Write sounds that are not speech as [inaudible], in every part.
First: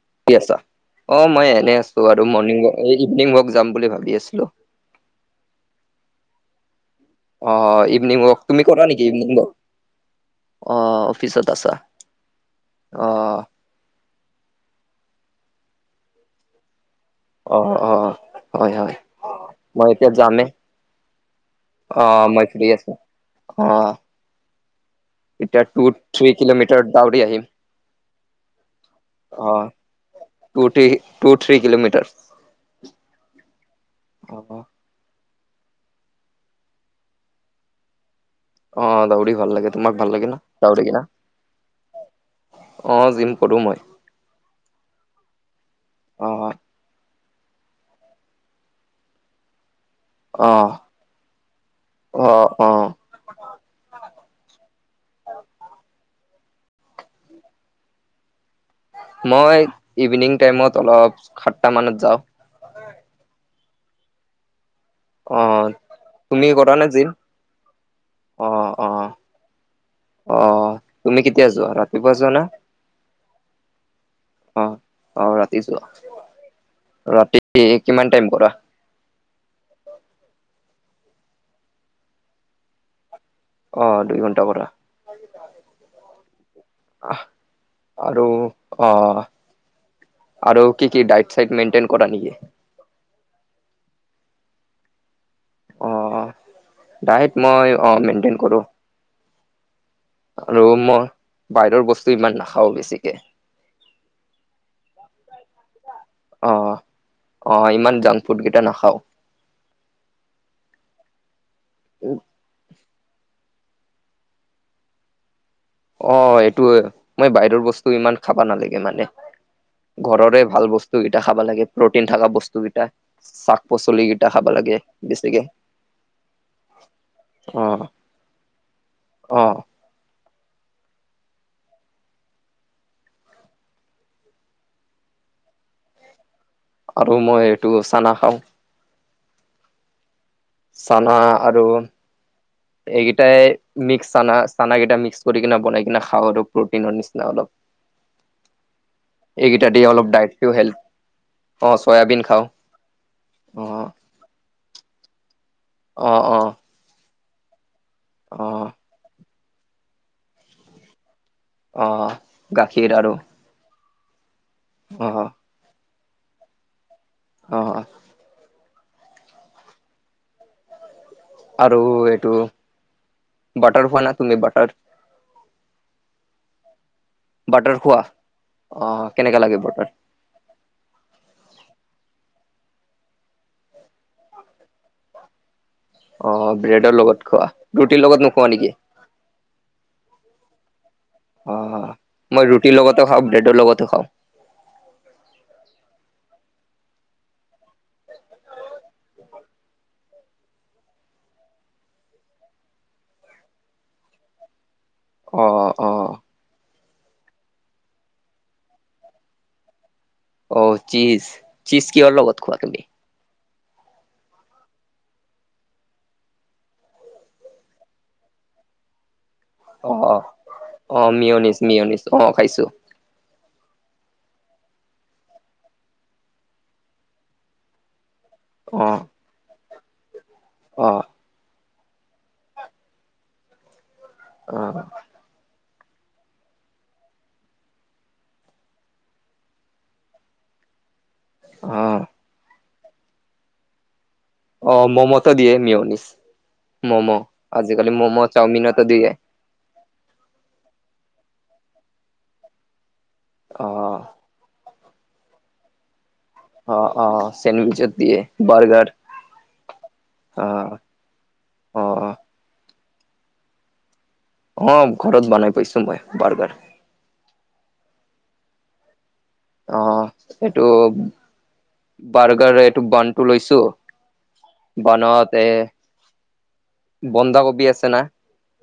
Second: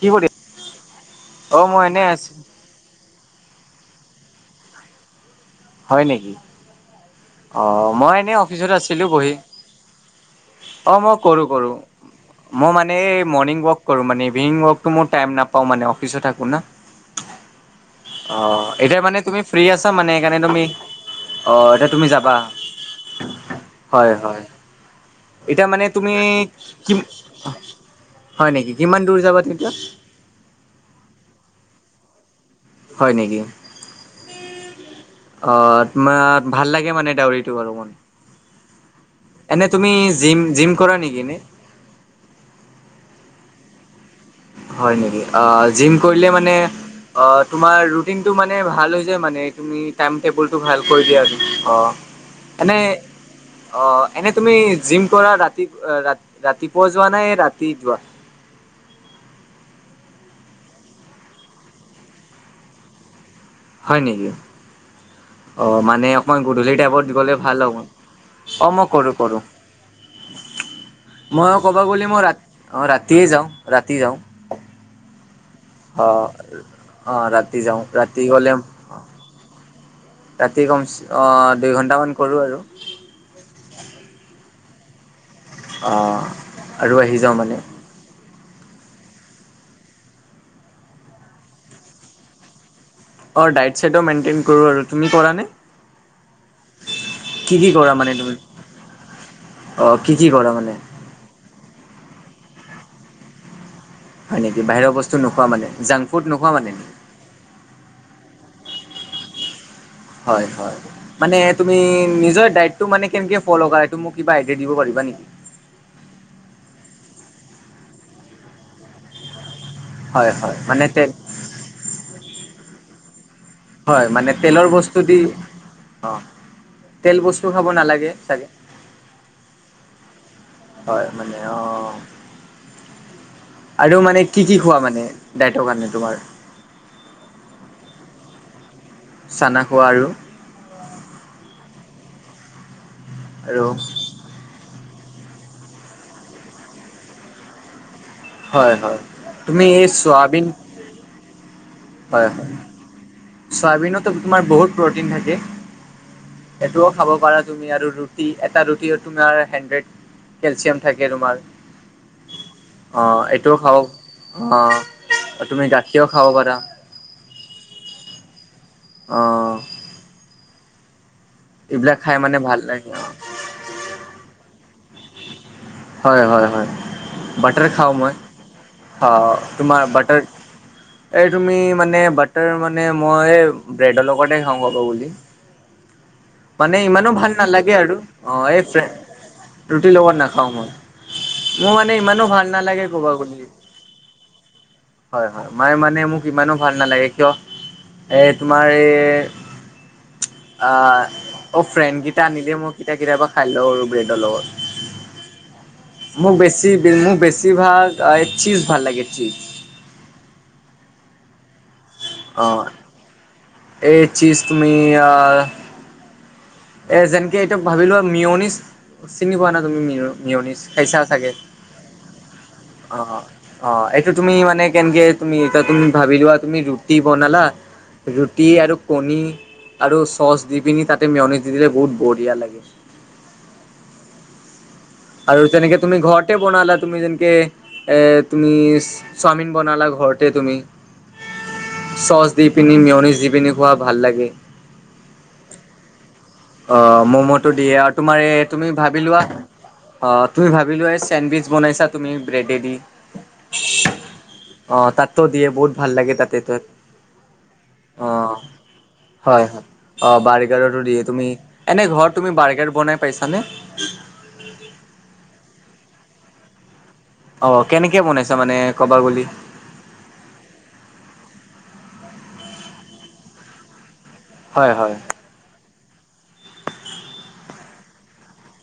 কি কৰি আছা অ মই এনেই আছো আৰু মৰ্ণিং ৱক এই ইভিনিং ৱাক যাম বুলি ভাবি আছিলো হয় নেকি অ অঁ মই ইভিনিং এনেই ৱক তুমি অফিচত কৰা নেকি আছিলোঁ ইভিনিং বহি ৱক? অ মই কৰো অফিচত কৰো আছা মই মানে অ এই মৰ্ণিং ৱাক কৰো মানে ইভিনিং ওৱাক টো তাইম নাপাওঁ মানে অফিচত থাকো না অ অ অ' হয় হয় এতিয়া মানে তুমি ফ্ৰী আছা মই এতিয়া মানে সেইকাৰণে যামে তুমি অ'এতিয়া অ' মই ফ্ৰী আছো অ'। হয় হয় এতিয়া টু মানে তুমি থ্ৰী কিলোমিটাৰ কি দাউৰি আহিম হয় নেকি কিমান দূৰ যাবা তেতিয়া টো থ্ৰী টো থ্ৰী কিলোমিটাৰ হয় নেকি অ অ তোমাৰ ভাল লাগে মানে ডাউৰিটো গৰমত অ দাউৰি ভাল এনে লাগে তুমি তোমাক ভাল লাগে না জিম জিম দাউৰি কৰা কিনা নেকি ন অ যিম কৰো মই হয় নেকি অ জিম অ কৰিলে মানে অ তোমাৰ ৰুটিনটো মানে ভাল হৈছে মানে তুমি টাইম অ টেবুলটো ভাল কৰি দিয়া অ অ অ এনে অ এনে তুমি জিম কৰা ৰাতি ৰাতি ৰাতিপুৱা যোৱা নে ৰাতি যোৱা মই ইভিনিং টাইমত অলপ সাতটা মানত যাওঁ হয় নেকি অ অঁ মানে অকণমান তুমি গধূলি কৰা নে টাইমত জিম? দিবলৈ ভাল হ'ব অ অঁ মই অ কৰোঁ কৰোঁ অ তুমি কেতিয়া মই যোৱা ক'বা গ'লে ৰাতিপুৱা মই যোৱা ৰা না? অ ৰাতিয়ে যাওঁ ৰাতি যাওঁ অ অ ৰাতি যোৱা অ অ ৰাতি যাওঁ কিমান ৰাতি টাইম গ'লে কৰা ৰাতি কমচে অ দুই ঘন্টামান কৰো আৰু অ দুই ঘণ্টাৰ কৰা অ আৰু আহ আহি যাওঁ মানে আৰু অ আৰু কি কি ডাইট চাই মেইনটেইন কৰা নেকি অ ডায়েট চাইট ও মেইনটেইন কৰো আৰু তুমি কৰা নে অ ডাইট কি কি মই কৰা অ মানে তুমি মেইনটেইন কৰো অ কিজিপ আৰু মই বাহিৰৰ বস্তু ইমান নাখাও বেছিকে হয় নেকি বাহিৰৰ বস্তু নোখোৱা মানে জং অ অ ইমান জাংক ফুড কেইটা নাখাও। হয় হয়, মানে তুমি নিজৰ দাইতটটো মানে কেনেকে ফল' কৰা এটো মোক কিবা আইডিয়া দিব পাৰিবা নেকি? অ এইটোৱে, মই বাহিৰৰ বস্তু ইমান খাবা নালাগে মানে। হয় ঘৰৰে হয় ভাল মানে তেল বস্তুকেইটা খাবা লাগে প্ৰটিন থকা বস্তুকেইটা, চাক হয় মানে তেলৰ বস্তু দি, অ তেল বস্তু অ খাব নালাগে, চাগে অ হয় মানে অঁ আৰু মানে কি কি খোৱা মানে দাইতৰ কাৰণে তোমাৰ, আৰু মই এইটো চানা খাওঁ। চানা খোৱা আৰু, চানা আৰু এইকেইটাই আৰু মিক্স চানা চানা কেইটা মিক্স কৰি কিনে বনাই কিনে খাওঁ আৰু প্ৰ'টিনৰ নিচিনা অলপ। হয় হয় তুমি এইকেইটা দি এই অলপ দাইত চয়াবিন টো হেলপ, অ চয়াবিন হয় হয় খাও। চয়াবিনতো তোমাৰ বহুত প্ৰটিন থাকে। অ অ এইটোও খাব পাৰা তুমি আৰু ৰুটি অ এটা ৰুটি তুমাৰ হেড এক কেলচিয়াম থাকে তোমাৰ। অ গাখীৰ আৰু সেইটো ও খাও অ, অ অ তুমি গাখীও খাব পাৰা। অ অ অঁ আৰু এইবিলাক খাই এইটো মানে ভাল লাগে অ বাটাৰ খোৱা না তুমি বাটাৰ? হয় হয় হয়, বাটাৰ খাওঁ মই অ তোমাৰ বাটাৰ এই তুমি মানে বাটাৰ মানে মই ব্ৰেডৰ লগতে খাওঁ কব গলি। অ মানে ব্ৰেডৰ ইমানো লগত ভাল খোৱা নালাগে আৰু, ৰুটিৰ লগত অ নোখোৱা এই নেকি ৰুটিৰ লগত নাখাও মই। অ মোৰ মানে ইমানো মই ভাল ৰুটিৰ নালাগে লগতো ক'ব খাওঁ গলি। ব্ৰেডৰ লগতো খাওঁ হয় হয় মই মানে মোক ইমানো ভাল নালাগে কিয় এই তোমাৰ এই আ অ ফ্ৰেণ্ড কেইটা আনি দিয়ে মোক কেতিয়াবা কেতিয়াবা খাই দিও আৰু ব্ৰেডৰ লগত। অ অ অ মোক বেছি মোক বেছিভাগ অ সেই চিজ ভাল লাগে চিজ। অ চিজ চিজ কিহৰ অ। লগত খোৱা তুমি? এই চিজ তুমি এয়া এ যেনকে এইটো ভাবি লোৱা মিয়নিছ চিনি পোৱা না? তুমি অ মিউ অ মিউনিছ খাইছা অ চাগে? মিয়নিজ মিয়নিজ অ খাইছো অ অ অ এইটো তুমি মানে কেনকে তুমি এ তুমি ভাবি লোৱা তুমি ৰুটি বনালা। ৰুটি আৰু অ কণী আৰু চচ দি পিনি অ তাতে মেয়নিজ দি দিলে বহুত বঢ়িয়া লাগে। অহ আৰু তেনেকে তুমি ঘৰতে বনালা তুমি যেনকে, এ তুমি চাওমিন বনালা ঘৰতে তুমি। অ চচ দি পিনি মিয়নিছ দি পিনি খোৱা ভাল লাগে। অ মোমতো দিয়ে মিউনিছ। অ ম'ম'টো দিয়ে এ আৰু তোমাৰ এই তুমি চাওমিনতো ভাবি দিয়ে লোৱা। অ তুমি ভাবি লোৱা এই চেণ্ডফিচ বনাইছা তুমি ব্ৰেডেদি। অ। অ তাতো দিয়ে বহুত ভাল লাগে তাতে। অ অ চেণ্ডউইচত দিয়ে অঁ বাৰ্গাৰ হয় হয় অঁ অ বাৰ্গাৰতো দিয়ে তুমি। অ এনেই ঘৰত তুমি বাৰ্গাৰ বনাই পাইছানে। অ ঘৰত বনাই পাইছো মই বাৰগাৰ। অ কেনেকে বনাইছা মানে কবা বুলি। অ এইটো বাৰ্গাৰ এইটো বানটো লৈছোঁ। হয় হয় বানত এ বন্ধাকবি আছে না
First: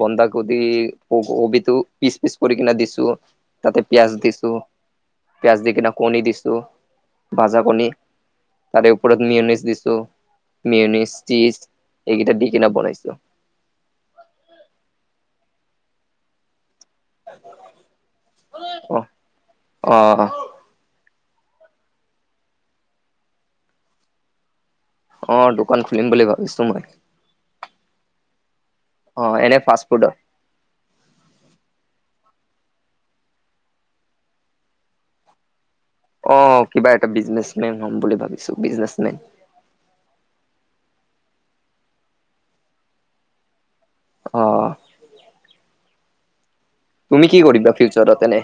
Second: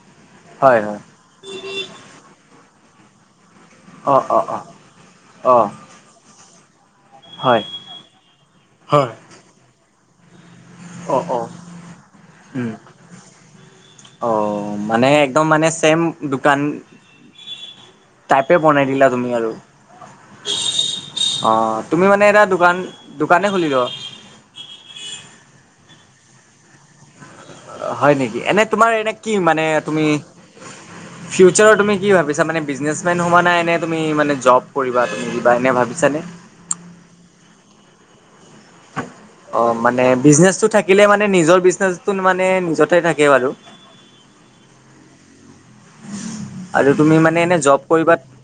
বন্ধাকবি। কদি হয় হয় কবিটো পিচ পিচ কৰি কিনে দিছো তাতে পিয়াঁজ অ অ দিছো। অ অ পিয়াঁজ দি কিনে কণী দিছোঁ। হয় ভাজা কণী তাৰে ওপৰত মিয়নিচ দিছোঁ। মিয়নিচ অ অ চিজ এইকেইটা দি উম, কিনে বনাইছো। অ মানে একদম মানে চেম দোকান। তাইপে বনাই অ দিলা তুমি আৰু। অ অ তুমি মানে এটা দোকান দোকানে খুলি ল। অ', দোকান খুলিম বুলি ভাবিছোঁ মই। হয় নেকি, এনে তোমাৰ এনে অ কি মানে ফাষ্ট তুমি। ফুডৰ ফিউচাৰ তুমি কি ভাবিছা মানে বিজনেচমেন হোৱা নাই নে তুমি মানে জব কৰিবা তুমি দিবা এনে ভাবিছা নে? অ', অ', কিবা এটা বিজনেচমেন হম বুলি ভাবিছোঁ বিজনেচমেন। অ', মানে বিজনেচটো থাকিলে মানে নিজৰ বিজনেচটোন মানে নিজতে থাকে বাৰু। অ'। আৰু তুমি কি মানে এনেই জব কৰিবা। ফিউচাৰত এনে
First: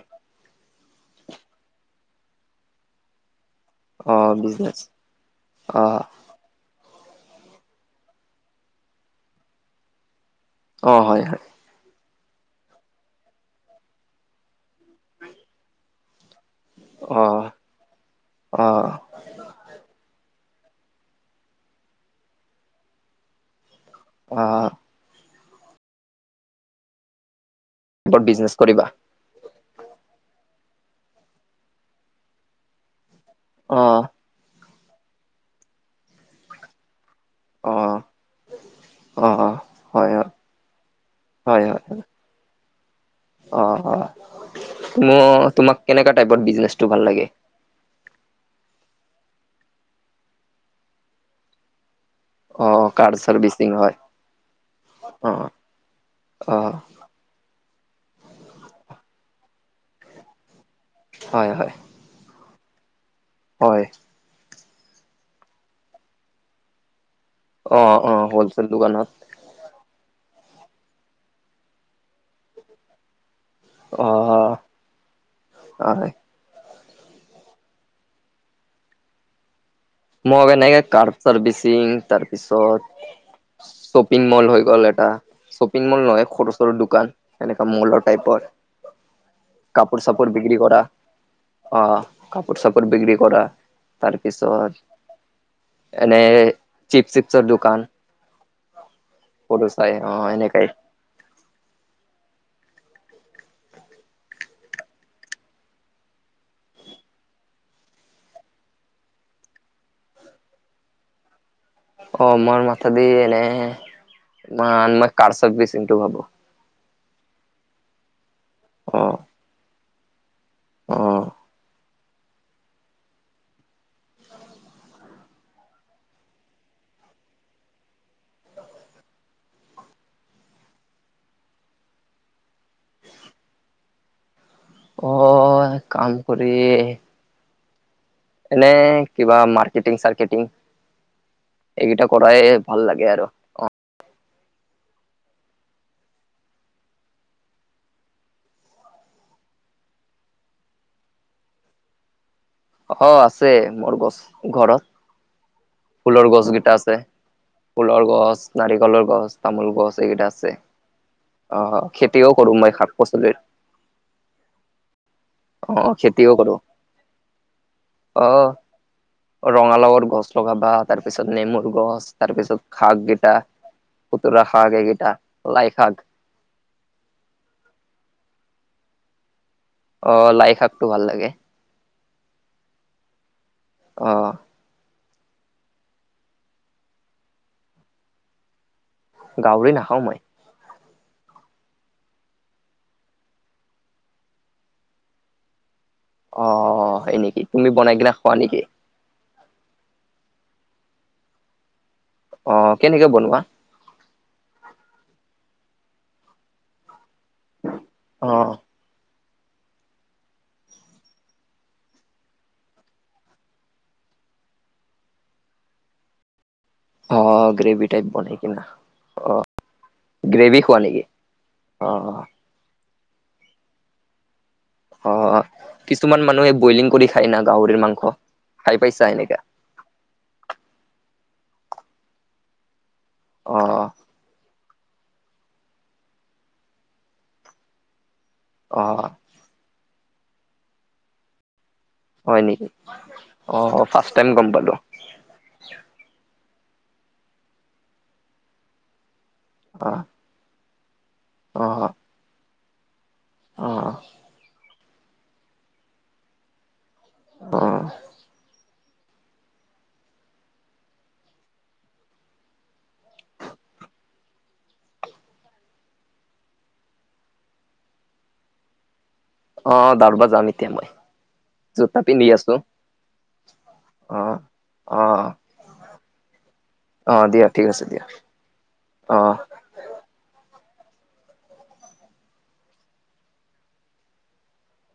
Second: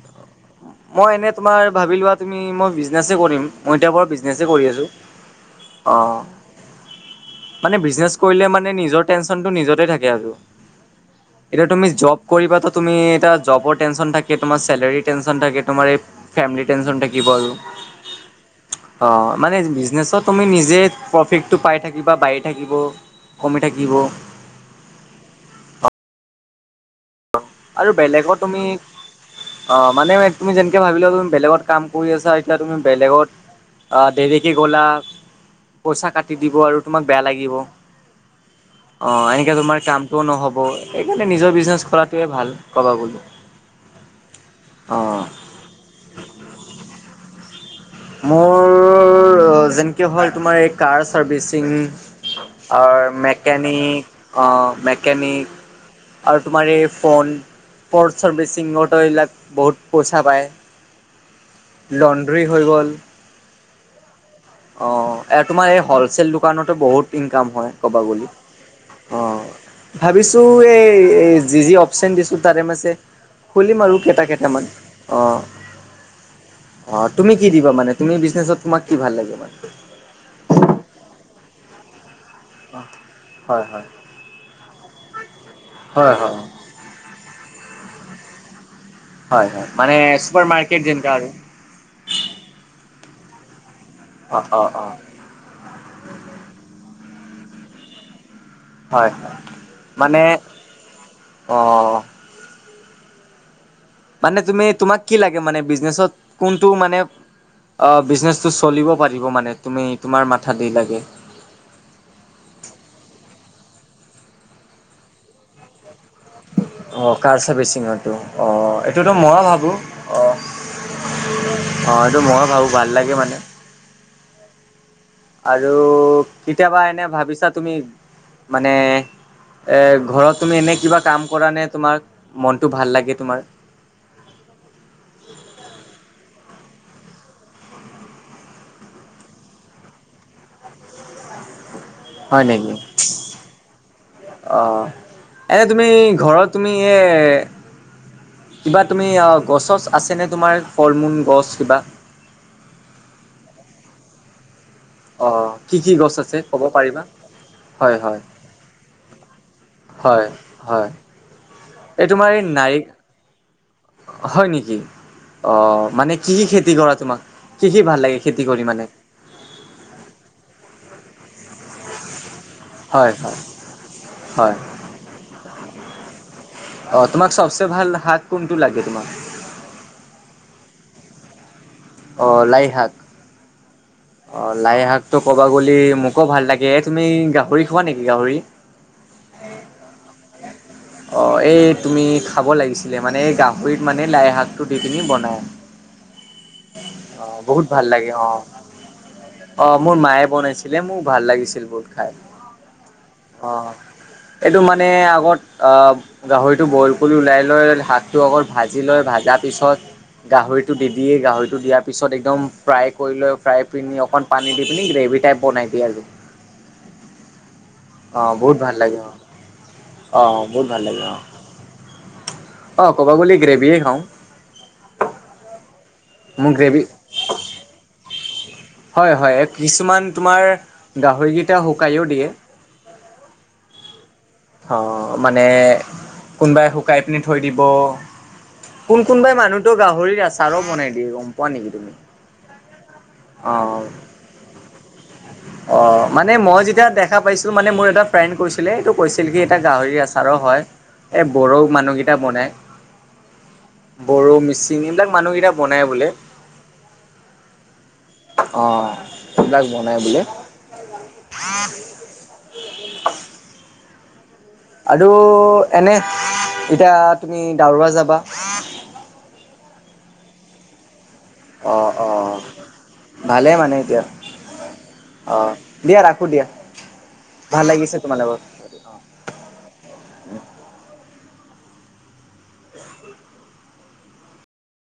মই এনে তোমাৰ ভাবি লোৱা তুমি মই বিজনেছে কৰিম। মই এতিয়া বাৰো অ বিজনেছেই কৰি বিজনেচ আছো [inaudible] অ'। মানে বিজনেচ কৰিলে মানে নিজৰ টেনচনটো নিজতে থাকে আৰু। অ', হয়-হয়। এতিয়া তুমি জব কৰিবাতো তুমি এ, এটিয়া জবৰ টেনচন থাকে তোমাৰ, চেলাৰীৰ টেনচন থাকে তোমাৰ এই। ফেমেলিৰ টেনচন অ থাকিব আৰু অ', মানে বিজনেচত। তুমি নিজে প্ৰফিটটো পাই থাকিবা বাঢ়ি থাকিব, কমি থাকিব। আ। আৰু ওপৰত বেলেগৰ বিজনেচ তুমি। কৰিবা অ', মানে তুমি যেনেকে ভাবি লোৱা চোন, বেলেগত কাম কৰি আছা এতিয়া তুমি বেলেগত আ। অ', দেৰিকে গ'লা, পইচা কাটি দিব আৰু তোমাক বেয়া লাগি। থাকিব অ', অ', এনেকে তোমাৰ হয়, কামটোও হয়। নহ'ব সেইকাৰণে নিজৰ হয়, বিজনেছ হয়, হয়। কৰাত। টোৱে ভাল ক'বা গ'লে। অ', অ'মো অ তোমাক কেনেকা টাইপৰ বিজনেচটো ভাল লাগে। মোৰ যেনেকে হ'ল তোমাৰ এই কাৰ চাৰ্ভিচিং। অ', আৰ কাৰ চাৰ্ভিচিং হয়, মেকেনিক, অ', অ', মেকেনিক আৰু তোমাৰ অ', এই। ফোন, পৰ্ট চাৰ্ভিচিঙতটো এইবিলাক বহুত পইচা পায়। হয় হয়। লণ্ড্ৰি হৈ গ'ল। হয়। অঁ' এ, তোমাৰ এই হলচেল দোকানতো বহুত- ইনকাম হয় ক'ব অ', অ', গলে। হ'লচেল দোকানত অঁ' ভাবিছো এই যি‌ যি অপচেন দিছো তাৰে মাজে- খুলিম আৰু কেইটা অ', কেইটামান, অঁ'। হয়, অঁ, তুমি কি দিবা মানে তুমি বিজনেছত তোমাক কি ভাল লাগে মানে? মোক এনেকে কাৰ চাৰ্ভিচিং, তাৰপিছত হয় হয় ছপ- পিং মল হৈ গ'ল এটা। শ্বপিং মল হয় নহয় হয় সৰু-চৰু দোকান এনেকা মলৰ টাইপৰ। হয়-হয়, মানে চুপাৰ মাৰ্কেট যেনেকা আৰু। অঁ, কাপোৰ-চাপোৰ বিক্ৰী কৰা, অ', অ', তাৰপিছত- অ', এনে চিপ-চিপচৰ দোকান। হয়, সৰু চাই অ মানে এনেকাই অঁ'। মানে তুমি তোমাক কি লাগে মানে? বিজনেচত কোনটো মানে- অঁ' বিজনেচটো চলিব পাৰিব মানে তুমি তোমাৰ মাথা দি লাগে। অঁ' মোৰ মাথা দি এনে, ম মই কাৰ ছাৰ্ভিচিঙটো ভাবো। অঁ' কাৰ চাৰ্ভিচিঙটো অঁ' এইটোতো মইয়ো ভাবো অঁ'। অঁ' অঁ' এইটো ময় ভাবো ভাল লাগে মানে। আৰু কেতিয়াবা এনে ভাবিছা তুমি, মানে- এ, ঘৰত তুমি এনে কিবা কাম কৰা নে তোমাৰ মনটো ভাল লাগে তোমাৰ। কয় কাম কৰি। এনে কিবা মাৰ্কেটিং-চাৰ্কেটিং এইগিটা হয় কৰাইয়ে ভাল লাগে আৰু। অঁ' এ তুমি ঘৰত তুমি এ- কিবা তুমি গছ ছছ আছেনে তোমাৰ ফল মূল গছ কিবা। অ' আছে মোৰ গছ ঘৰত। অ' কি কি গছ ফুলৰ আছে ক'ব গছকেইটা আছে পাৰিবা? হয়, ফুলৰ হয়, গছ, নাৰিকলৰ গছ, তামোল গছ, হয়, এইকেইটা আছে। হয়, অঁ' এই তোমাৰ খেতিও এই কৰোং মই নাৰি শাক পাচলিৰ। হয় নিকি, অ' মানে খেতিও কি কি কৰো খেতি কৰা তোমাক কি কি ভাল লাগে অ খেতি কৰি মানে। ৰঙালাওৰ গছ লগাবা, তাৰপিছত নেমুৰ গছ তাৰ পিছত- খাক হয়, গেইটা হয়, পুতলা হয়, শাক এইগেইটা লাই শাক। অ' তোমাক চবচে ভাল শাক কোনটো লাগে তোমাক? অ' লাই শাকটো ভাল লাগে। অ' লাইশাক। অঁ' অ লাই শাকতো কবা গ'লে মোকো ভাল লাগে এ তুমি গাহৰি খোৱা নেকি গাহৰি? গাৱৰি নাখাওঁ মই। অ' এই তুমি খাব লাগিছিলে মানে এই গাহৰিত মানে লাই শাকটো দি পিনি বনাই। অ হয় নেকি অঁ' বহুত তুমি ভাল বনাই লাগে কিনা খোৱা অঁ'। নেকি অ' মোৰ মায়ে বনাইছিলে মোক ভাল লাগিছিল বহুত খাই। অঁ' কেনেকে বনোৱা। অঁ'এইটো মানে আগত অ গাহৰিটো বয়েল কৰি ওলাই- লৈ শাকটো অ অকল ভাজি লৈ ভাজা পিছত- গাহৰিটো দি দিয়ে গাহৰিটো দিয়াৰ পিছত একদম ফ্ৰাই কৰি লৈ ফ্ৰাই পিনি অকণ- পানী দি পিনি গ্ৰেভি টাইপ বনাই দিয়ে আৰু। অঁ' গ্ৰেভিত- টপ অ' বনিই বহুত কিনা ভাল লাগে অ' অ' গ্ৰেভি বহুত খোৱা ভাল নেকি? লাগে অ' অ' অ'। অ' ক'ব গ'লে গ্ৰেভিয়ে খাওঁ। অ' কিছুমান মোৰ মানুহে গ্ৰেভি ব্ৰইলিং কৰি খায় না গাহৰিৰ মাংস। খাই পাইছা হয় হয় এনেকা কিছুমান তোমাৰ গাহৰিকেইটা শুকাইও দিয়ে। অ' অ'। অ' মানে কোনোবাই শুকাই পিনি থৈ দিব অ কোন কোনবাই মানুহতো গাহৰিৰ আচাৰো বনাই দিয়ে, গম পোৱা নেকি তুমি? হয় নেকি, অ' অ' ফাৰ্ষ টাইম গম পালো। অ' মানে মই যেতিয়া দেখা পাইছো মানে মোৰ এটা ফ্ৰেণ্ড কৈছিলে এইটো কৈছিল কি, এটা অ গাহৰি আছে আৰু‌ হয়। এই বড়ো অ মানুহ কেইটা বনাই। অ বড়ো, মিচি চিমি এবিলাক মানুহকেইটা বনাই বোলে। ওম। অ', সেবিলাক বনাই বোলে। [unintelligible] আৰু এনে এতিয়া তুমি দাৱৰা যাবা। অ' দাৰবা যাম এতিয়া মই অ' জোতা পিন্ধি অ' আছো। ভালে মানে এতিয়া অ অ' দিয়া ৰাখো দিয়া। অ দিয়া ভাল ঠিক আছে লাগিছে দিয়া তোমাল লগত? অ'।